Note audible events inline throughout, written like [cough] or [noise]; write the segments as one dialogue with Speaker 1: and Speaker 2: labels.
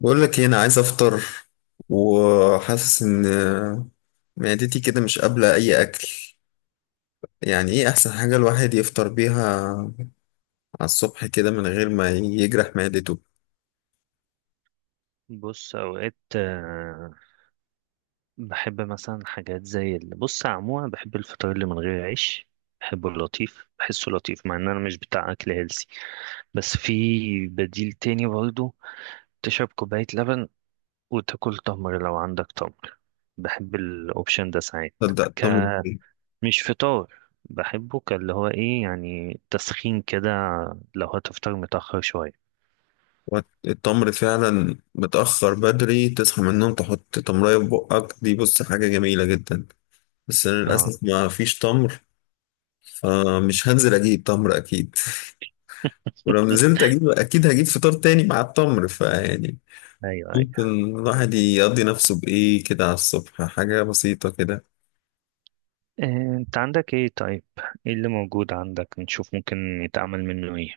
Speaker 1: بقول لك هنا عايز افطر وحاسس ان معدتي كده مش قابلة اي اكل. يعني ايه احسن حاجة الواحد يفطر بيها على الصبح كده من غير ما يجرح معدته؟
Speaker 2: بص اوقات بحب مثلا حاجات زي بص عموما بحب الفطار اللي من غير عيش. بحبه اللطيف، بحسه لطيف مع ان انا مش بتاع اكل هيلسي، بس في بديل تاني برضه. تشرب كوباية لبن وتاكل تمر لو عندك تمر. بحب الاوبشن ده ساعات.
Speaker 1: تبدأ
Speaker 2: ك
Speaker 1: التمر.
Speaker 2: مش فطار. بحبه كاللي هو ايه، يعني تسخين كده لو هتفطر متأخر شوية.
Speaker 1: التمر فعلا متأخر، بدري تصحى من النوم تحط تمرية في بقك، دي بص حاجة جميلة جدا. بس انا للاسف
Speaker 2: اه.
Speaker 1: ما فيش تمر، فمش هنزل اجيب تمر اكيد. [laughs] ولو
Speaker 2: [laughs]
Speaker 1: نزلت اجيب اكيد هجيب فطار تاني مع التمر، فيعني
Speaker 2: ايوه،
Speaker 1: ممكن
Speaker 2: ايوه.
Speaker 1: الواحد يقضي نفسه بإيه كده على الصبح، حاجة بسيطة كده.
Speaker 2: انت عندك ايه طيب؟ ايه اللي موجود عندك نشوف ممكن يتعمل منه ايه؟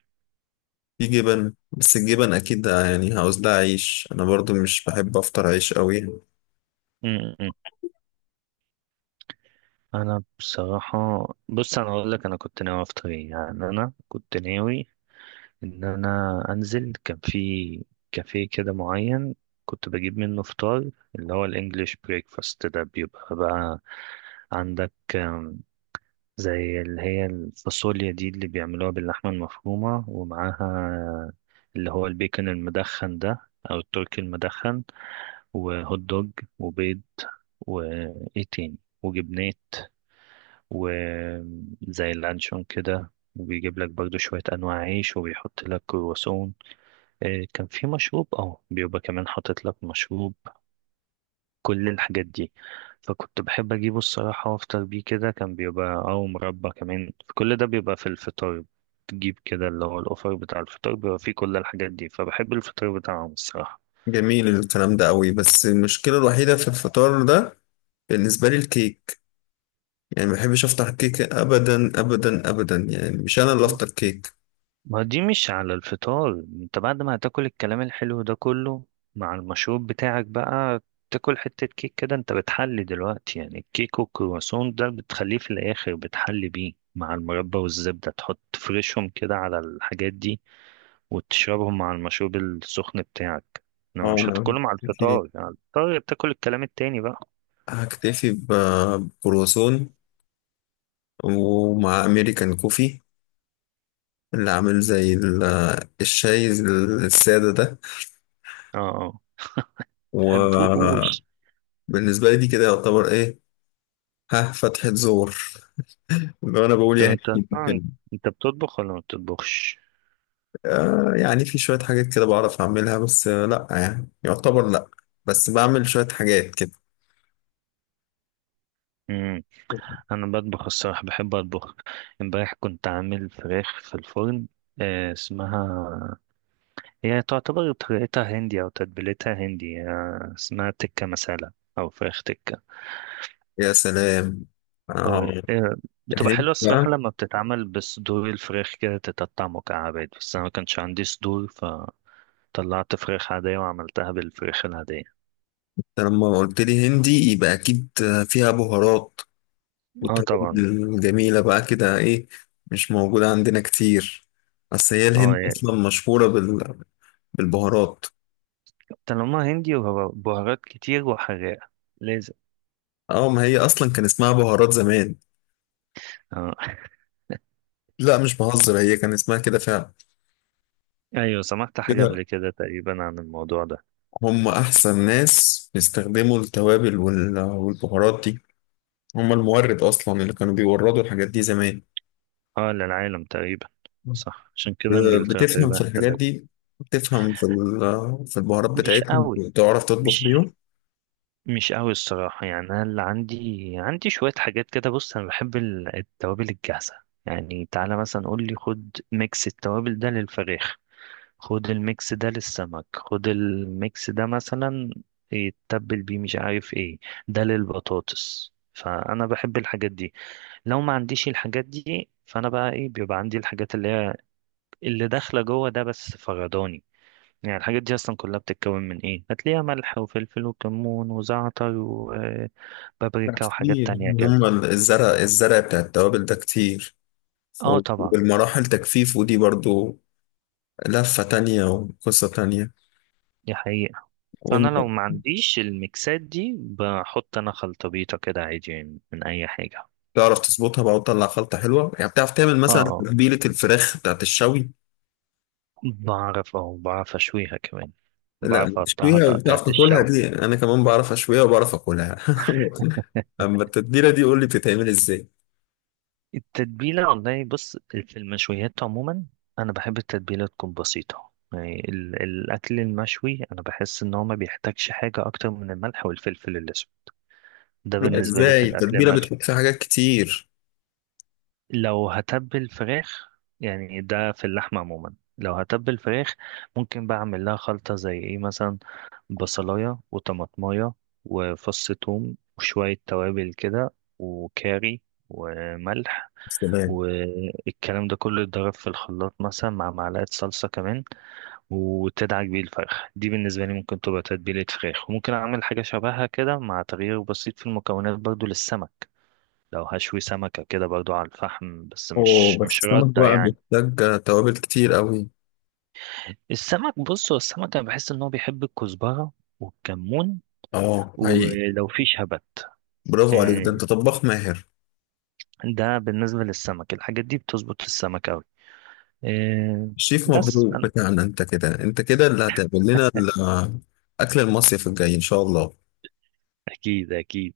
Speaker 1: في جبن، بس الجبن أكيد يعني عاوز لها عيش، أنا برضو مش بحب أفطر عيش أوي يعني.
Speaker 2: م- م. انا بصراحة، بص انا اقول لك انا كنت ناوي افطر ايه، يعني انا كنت ناوي ان انا انزل. كان في كافيه كده معين كنت بجيب منه فطار، اللي هو الانجليش بريكفاست ده. بيبقى بقى عندك زي اللي هي الفاصوليا دي اللي بيعملوها باللحمة المفرومة، ومعاها اللي هو البيكن المدخن ده او التركي المدخن، وهوت دوج، وبيض، وإيه تاني، وجبنات، وزي اللانشون كده. وبيجيب لك برضو شوية أنواع عيش، وبيحط لك كرواسون. كان في مشروب، بيبقى كمان حاطط لك مشروب. كل الحاجات دي. فكنت بحب أجيبه الصراحة وأفطر بيه كده. كان بيبقى أو مربى كمان، كل ده بيبقى في الفطار. تجيب كده اللي هو الأوفر بتاع الفطار، بيبقى فيه كل الحاجات دي، فبحب الفطار بتاعهم الصراحة.
Speaker 1: جميل الكلام ده أوي، بس المشكلة الوحيدة في الفطار ده بالنسبة لي الكيك. يعني ما بحبش افطر كيك ابدا ابدا ابدا، يعني مش انا اللي افطر كيك.
Speaker 2: ما دي مش على الفطار. انت بعد ما هتاكل الكلام الحلو ده كله مع المشروب بتاعك بقى، تاكل حتة كيك كده. انت بتحلي دلوقتي، يعني الكيك والكرواسون ده بتخليه في الاخر بتحلي بيه مع المربى والزبدة، تحط تفرشهم كده على الحاجات دي وتشربهم مع المشروب السخن بتاعك. لو
Speaker 1: اه،
Speaker 2: مش
Speaker 1: انا
Speaker 2: هتاكلهم على
Speaker 1: هكتفي
Speaker 2: الفطار، على الفطار بتاكل الكلام التاني بقى.
Speaker 1: هكتفي بكرواسون ومع امريكان كوفي، اللي عامل زي الشاي السادة ده.
Speaker 2: اه، اه.
Speaker 1: وبالنسبة
Speaker 2: مبحبوهوش.
Speaker 1: لي دي كده يعتبر ايه؟ ها، فتحة زور، لو انا بقول
Speaker 2: طب
Speaker 1: يعني
Speaker 2: انت اصلا
Speaker 1: ممكن.
Speaker 2: انت بتطبخ ولا ما بتطبخش؟
Speaker 1: آه، يعني في شوية حاجات كده بعرف اعملها، بس لا يعني يعتبر لا، بس بعمل شوية حاجات كده.
Speaker 2: مم. انا بطبخ الصراحه، بحب اطبخ. امبارح كنت عامل فراخ في الفرن، اسمها، هي تعتبر طريقتها هندي او تتبيلتها هندي. اسمها تكه مسالة، او فراخ تكه.
Speaker 1: يا سلام. آه.
Speaker 2: اه، بتبقى
Speaker 1: الهند.
Speaker 2: حلوه الصراحه لما بتتعمل بصدور الفراخ كده تتقطع مكعبات، بس انا ما كانش عندي صدور، فطلعت فراخ عاديه وعملتها بالفراخ العاديه.
Speaker 1: أنت لما قلت لي هندي يبقى اكيد فيها بهارات
Speaker 2: اه طبعا.
Speaker 1: وتوابل جميله بقى كده ايه، مش موجوده عندنا كتير. اصل هي
Speaker 2: اه،
Speaker 1: الهند
Speaker 2: يعني
Speaker 1: اصلا مشهوره بال... بالبهارات.
Speaker 2: طالما هندي وبهارات كتير وحراقه، لازم.
Speaker 1: اه، ما هي اصلا كان اسمها بهارات زمان.
Speaker 2: اه.
Speaker 1: لا مش بهزر، هي كان اسمها كده فعلا.
Speaker 2: ايوه، سمعت حاجة
Speaker 1: كده
Speaker 2: قبل كده تقريبا عن الموضوع ده.
Speaker 1: هم احسن ناس بيستخدموا التوابل وال... والبهارات دي. هم المورد اصلا اللي كانوا بيوردوا الحاجات دي زمان.
Speaker 2: اه، للعالم تقريبا. صح، عشان كده انجلترا
Speaker 1: بتفهم
Speaker 2: تقريبا
Speaker 1: في الحاجات
Speaker 2: احتلت.
Speaker 1: دي، بتفهم في في البهارات
Speaker 2: مش
Speaker 1: بتاعتهم،
Speaker 2: قوي
Speaker 1: بتعرف تطبخ
Speaker 2: مش
Speaker 1: بيهم.
Speaker 2: مش قوي الصراحة، يعني انا اللي عندي، عندي شوية حاجات كده. بص انا بحب التوابل الجاهزة. يعني تعالى مثلا قول لي خد ميكس التوابل ده للفراخ، خد الميكس ده للسمك، خد الميكس ده مثلا يتبل بيه مش عارف ايه، ده للبطاطس. فانا بحب الحاجات دي. لو ما عنديش الحاجات دي فانا بقى ايه، بيبقى عندي الحاجات اللي هي اللي داخله جوه ده بس فغداني. يعني الحاجات دي اصلا كلها بتتكون من ايه، هتلاقيها ملح وفلفل وكمون وزعتر
Speaker 1: لا
Speaker 2: وبابريكا وحاجات
Speaker 1: كتير،
Speaker 2: تانية كده.
Speaker 1: هم الزرع، الزرع بتاع التوابل ده كتير.
Speaker 2: اه طبعا.
Speaker 1: والمراحل تجفيف ودي برضو لفة تانية وقصة تانية.
Speaker 2: دي حقيقة.
Speaker 1: وإن
Speaker 2: فانا لو ما عنديش الميكسات دي، بحط انا خلطبيطة كده عادي يعني من اي حاجة.
Speaker 1: تعرف تظبطها بقى وتطلع خلطة حلوة، يعني بتعرف تعمل
Speaker 2: اه،
Speaker 1: مثلا
Speaker 2: اه.
Speaker 1: تتبيلة الفراخ بتاعت الشوي.
Speaker 2: بعرف اشويها كمان.
Speaker 1: لا
Speaker 2: بعرف اقطعها
Speaker 1: بتشويها،
Speaker 2: تقطعة
Speaker 1: بتعرف تاكلها؟
Speaker 2: الشوي.
Speaker 1: دي أنا كمان بعرف أشويها وبعرف أكلها. [laughs] أما التتبيلة دي قول لي بتتعمل إزاي.
Speaker 2: التتبيلة والله، بص في المشويات عموما أنا بحب التتبيلة تكون بسيطة. يعني الأكل المشوي أنا بحس إن هو ما بيحتاجش حاجة أكتر من الملح والفلفل الأسود. ده بالنسبة لي في
Speaker 1: ازاي
Speaker 2: الأكل
Speaker 1: التتبيله
Speaker 2: المشوي.
Speaker 1: بتحط فيها حاجات كتير؟
Speaker 2: لو هتبل فراخ، يعني ده في اللحمة عموما، لو هتبل فراخ، ممكن بعمل لها خلطة زي إيه مثلا؟ بصلاية وطماطماية، وفص ثوم وشوية توابل كده، وكاري، وملح.
Speaker 1: سلام.
Speaker 2: والكلام ده كله يتضرب في الخلاط مثلا مع معلقة صلصة كمان، وتدعك بيه الفرخ. دي بالنسبة لي ممكن تبقى تتبيلة فراخ، وممكن أعمل حاجة شبهها كده مع تغيير بسيط في المكونات برضو للسمك. لو هشوي سمكة كده برضو على الفحم، بس
Speaker 1: اوه،
Speaker 2: مش
Speaker 1: بس
Speaker 2: مش
Speaker 1: السمك
Speaker 2: ردة
Speaker 1: بقى
Speaker 2: يعني.
Speaker 1: محتاج توابل كتير قوي.
Speaker 2: السمك، بص هو السمك أنا بحس إن هو بيحب الكزبرة والكمون،
Speaker 1: اه حقيقي.
Speaker 2: ولو في شبت.
Speaker 1: برافو عليك، ده
Speaker 2: إيه،
Speaker 1: انت طباخ ماهر.
Speaker 2: ده بالنسبة للسمك، الحاجات دي بتظبط في السمك أوي. إيه،
Speaker 1: شيف
Speaker 2: بس
Speaker 1: مبروك
Speaker 2: أنا
Speaker 1: بتاعنا، انت كده، انت كده اللي هتعمل لنا اكل المصيف الجاي ان شاء الله.
Speaker 2: أكيد، أكيد.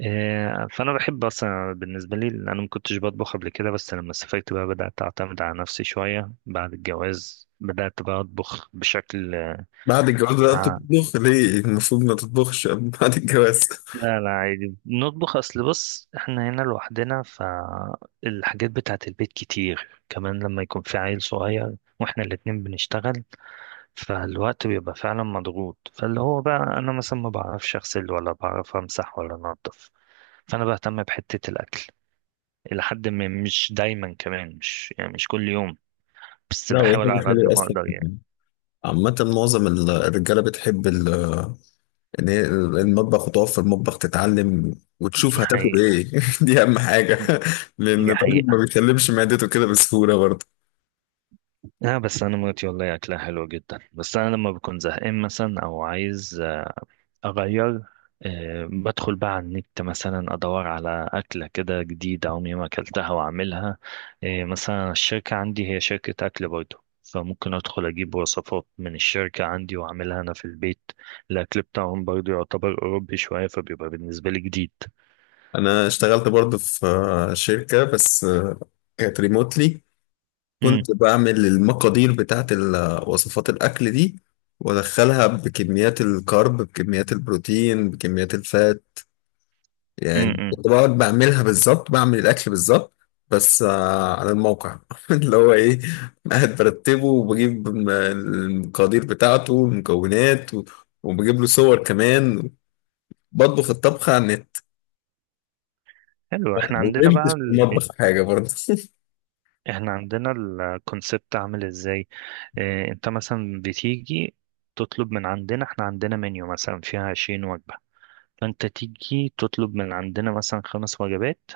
Speaker 2: فانا بحب اصلا بالنسبه لي، لأن انا ما كنتش بطبخ قبل كده، بس لما سافرت بقى بدات اعتمد على نفسي شويه. بعد الجواز بدات بقى اطبخ بشكل.
Speaker 1: بعد الجواز بقى
Speaker 2: آه.
Speaker 1: بتطبخ ليه؟ المفروض ما تطبخش [laughs] بعد الجواز.
Speaker 2: لا، لا، عادي نطبخ، اصل بص احنا هنا لوحدنا، فالحاجات بتاعت البيت كتير، كمان لما يكون في عيل صغير واحنا الاتنين بنشتغل، فالوقت بيبقى فعلا مضغوط. فاللي هو بقى انا مثلا ما بعرفش اغسل ولا بعرف امسح ولا انضف، فانا بهتم بحته الاكل إلى حد ما. مش دايما كمان، مش يعني مش كل يوم، بس
Speaker 1: لا، وهي
Speaker 2: بحاول
Speaker 1: حاجة
Speaker 2: على قد
Speaker 1: حلوة
Speaker 2: ما
Speaker 1: أصلا.
Speaker 2: أقدر يعني.
Speaker 1: عامة معظم الرجالة بتحب ان هي المطبخ، وتقف في المطبخ تتعلم وتشوف
Speaker 2: دي
Speaker 1: هتاكل
Speaker 2: حقيقة.
Speaker 1: ايه. [laughs] دي اهم حاجه. [laughs] لان
Speaker 2: دي
Speaker 1: الراجل
Speaker 2: حقيقة.
Speaker 1: ما بيكلمش معدته كده بسهوله برضه.
Speaker 2: لا، بس أنا مراتي والله أكلها حلو جدا، بس أنا لما بكون زهقان مثلا أو عايز أغير، بدخل بقى على النت مثلا أدور على أكلة كده جديدة عمري ما أكلتها وأعملها. مثلا الشركة عندي هي شركة أكل برضه، فممكن أدخل أجيب وصفات من الشركة عندي وأعملها أنا في البيت. الأكل بتاعهم برضه يعتبر أوروبي شوية، فبيبقى بالنسبة لي جديد.
Speaker 1: انا اشتغلت برضه في شركه، بس كانت ريموتلي. كنت بعمل المقادير بتاعت وصفات الاكل دي، وادخلها بكميات الكارب، بكميات البروتين، بكميات الفات. يعني
Speaker 2: امم.
Speaker 1: كنت بقعد بعملها بالظبط، بعمل الأكل بالظبط. بس على الموقع. [laughs] اللي هو إيه، قاعد برتبه وبجيب المقادير بتاعته والمكونات وبجيب له صور كمان، بطبخ الطبخة على النت.
Speaker 2: حلو.
Speaker 1: ما اتعلمتش في المطبخ حاجة برضه. [laughs]
Speaker 2: احنا عندنا الكونسبت عامل ازاي. اه، انت مثلا بتيجي تطلب من عندنا. احنا عندنا منيو مثلا فيها 20 وجبة، فانت تيجي تطلب من عندنا مثلا خمس وجبات.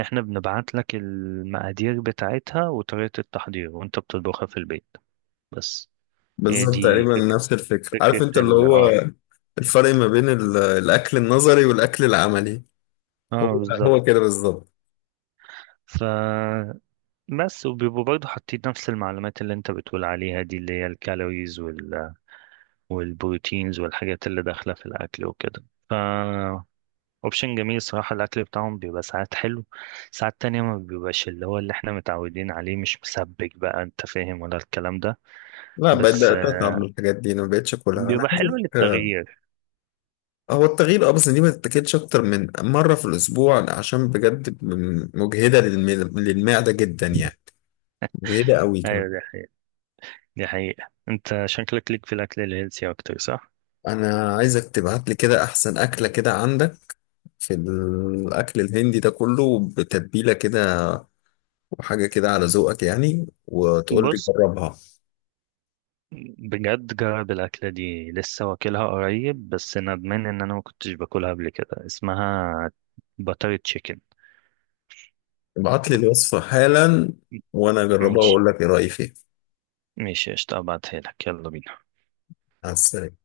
Speaker 2: احنا بنبعت لك المقادير بتاعتها وطريقة التحضير، وانت بتطبخها في البيت بس. هي
Speaker 1: بالظبط
Speaker 2: دي
Speaker 1: تقريبا
Speaker 2: فك...
Speaker 1: نفس الفكرة، عارف
Speaker 2: فكرة
Speaker 1: انت اللي
Speaker 2: ال
Speaker 1: هو
Speaker 2: اه
Speaker 1: الفرق ما بين الأكل النظري والأكل العملي.
Speaker 2: اه،
Speaker 1: هو
Speaker 2: بالظبط.
Speaker 1: هو كده بالظبط.
Speaker 2: ف بس، وبيبقوا برضه حاطين نفس المعلومات اللي انت بتقول عليها دي، اللي هي الكالوريز والبروتينز والحاجات اللي داخلة في الأكل وكده. ف اوبشن جميل صراحة. الأكل بتاعهم بيبقى ساعات حلو، ساعات تانية ما بيبقاش اللي هو اللي احنا متعودين عليه. مش مسبك بقى، انت فاهم ولا الكلام ده.
Speaker 1: لا
Speaker 2: بس
Speaker 1: بدأت أتعب من الحاجات دي، أنا ما بقتش أكلها. أنا
Speaker 2: بيبقى حلو
Speaker 1: عايزك.
Speaker 2: للتغيير.
Speaker 1: هو التغيير اه، بس دي ما تتاكلش اكتر من مره في الاسبوع، عشان بجد مجهده للمعده جدا يعني، مجهده قوي كمان.
Speaker 2: ايوه، ده، دي حقيقة. انت شكلك ليك في الأكل الهيلثي أكتر، صح؟
Speaker 1: انا عايزك تبعت لي كده احسن اكله كده عندك في الاكل الهندي ده كله بتتبيله كده، وحاجه كده على ذوقك يعني، وتقول لي
Speaker 2: بص،
Speaker 1: جربها.
Speaker 2: بجد جرب الأكلة دي، لسه واكلها قريب بس ندمان إن أنا ما كنتش باكلها قبل كده، اسمها باتر تشيكن.
Speaker 1: ابعت لي الوصفه حالا وانا اجربها
Speaker 2: ماشي،
Speaker 1: واقول لك ايه رايي فيها.
Speaker 2: ماشي، قشطة، ابعتها لك، يلا بينا.
Speaker 1: على السلامه.